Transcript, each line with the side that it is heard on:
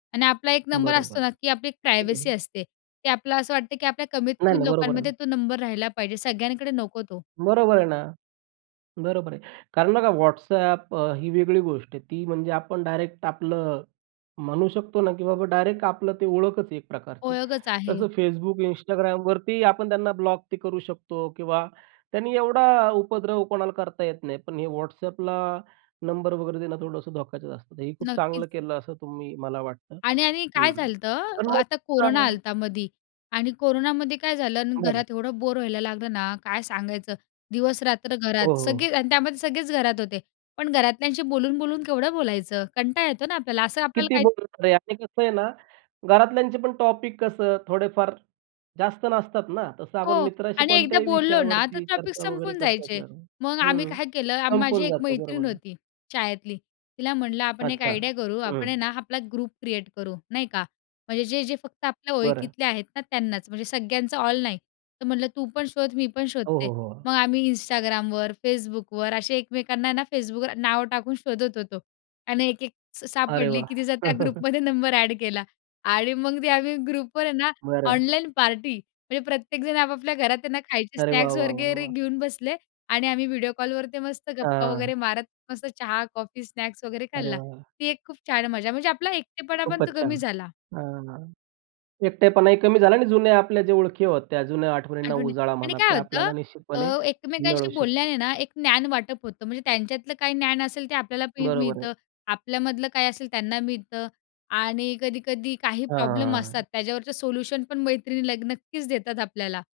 left: आणि आपला 1 नंबर असतो
right: बरोबर,
left: ना, की आपली एक
right: ठीक
left: प्रायव्हसी
right: आहे.
left: असते की आपल्याला असं वाटतं की आपल्या कमीत,
right: नाही
left: कमी
right: नाही. बरोबर आहे.
left: लोकांमध्ये तो नंबर राहिला पाहिजे सगळ्यांकडे नको तो.
right: बरोबर आहे ना, बरोबर आहे. कारण बघा, WhatsApp अ, ही वेगळी गोष्ट आहे. ती म्हणजे आपण डायरेक्ट आपलं म्हणू शकतो ना, की बाबा, डायरेक्ट आपलं ते ओळखच आहे एक प्रकारची
left: ओळखच आहे.
right: कसं Facebook Instagramवरती आपण त्यांना ब्लॉक ते करू शकतो किंवा त्यांनी एवढा उपद्रव कोणाला करता येत नाही. पण हे WhatsAppला नंबर वगैरे देणं थोडंसं धोक्याचे असतात. हे खूप
left: नक्कीच.
right: चांगलं केलं असं तुम्ही मला वाटतं.
left: आणि-आणि काय
right: हं,
left: झालतं,
right: पण मग
left: आता कोरोना
right: हां.
left: आलंता मधी आणि कोरोनामध्ये काय झालं आणि
right: बरं.
left: घरात एवढं बोर व्हायला लागलं ना, काय सांगायचं. दिवस-रात्र
right: हो,
left: घरात,
right: हो.
left: सगळे आणि त्यामध्ये सगळेच घरात होते. पण घरातल्यांशी बोलून-बोलून केवढं बोलायचं? कंटाळ येतो ना आपल्याला, असं आपल्याला
right: किती
left: काही
right: बोलणार आहे आणि कसं आहे ना, घरातल्यांचे पण टॉपिक कसं थोडेफार जास्त नसतात ना, तसं आपण
left: हो
right: मित्राशी
left: आणि एकदा
right: कोणत्याही
left: बोललो ना तर
right: विषयावरती
left: टॉपिक
right: चर्चा वगैरे
left: संपून
right: करता येते
left: जायचे. मग आम्ही
right: हं.
left: काय केलं, माझी
right: संपून
left: एक
right: जातं, बरोबर
left: मैत्रीण
right: आहे.
left: होती शाळेतली, तिला म्हटलं, "आपण एक
right: अच्छा!
left: आयडिया करू आपण आहे
right: हं.
left: ना, आपला ग्रुप क्रिएट करू, नाही का. म्हणजे जे-जे फक्त आपल्या
right: बरं.
left: ओळखतले आहेत ना त्यांनाच. म्हणजे सगळ्यांचं ऑल नाही तर म्हटलं तू पण शोध, मी पण
right: हो,
left: शोधते."
right: हो. हो.
left: मग आम्ही Instagramवर, Facebookवर असे एकमेकांना आहे ना, Facebookवर नाव टाकून शोधत होतो आणि 1-1 स
right: अरे
left: सापडली
right: वाह!
left: की तिचा त्या ग्रुपमध्ये नंबर एड केला आणि मग ते आम्ही ग्रुपमध्ये आहे ना,
right: बरं.
left: Online party. म्हणजे प्रत्येकजण आपापल्या घरात त्यांना खायचे
right: अरे वाह,
left: स्नॅक्स
right: वाह, वाह,
left: वगैरे
right: वाह!
left: घेऊन बसले आणि आम्ही व्हिडिओ कॉलवर ते मस्त गप्पा
right: हां.
left: वगैरे मारत, मस्त चहा, कॉफी, स्नॅक्स वगैरे
right: अरे
left: खाल्ला.
right: वाह!
left: ती एक खूप छान मजा. म्हणजे आपला एकटेपणा पण तो
right: खूपच छान!
left: कमी झाला.
right: हं, हं. एकटेपणाहि कमी झाला आणि जुने आपल्या जे ओळखी होत्या, जुन्या आठवणींना
left: आठवणी.
right: उजाळा
left: आणि
right: म्हणा
left: काय
right: ते
left: होतं
right: आपल्याला
left: अ,
right: निश्चितपणे मिळू
left: एकमेकांशी
right: शकतो.
left: बोलल्याने ना, एक ज्ञान वाटप होतं. म्हणजे त्यांच्यातलं काही ज्ञान असेल ते आपल्याला मी
right: बरोबर आहे.
left: मिळतं. आपल्यामधलं काय असेल त्यांना मिळतं आणि कधी-कधी काही प्रॉब्लेम
right: हां.
left: असतात त्याच्यावरचं सोल्युशन पण मैत्रिणी ल नक्कीच देतात आपल्याला.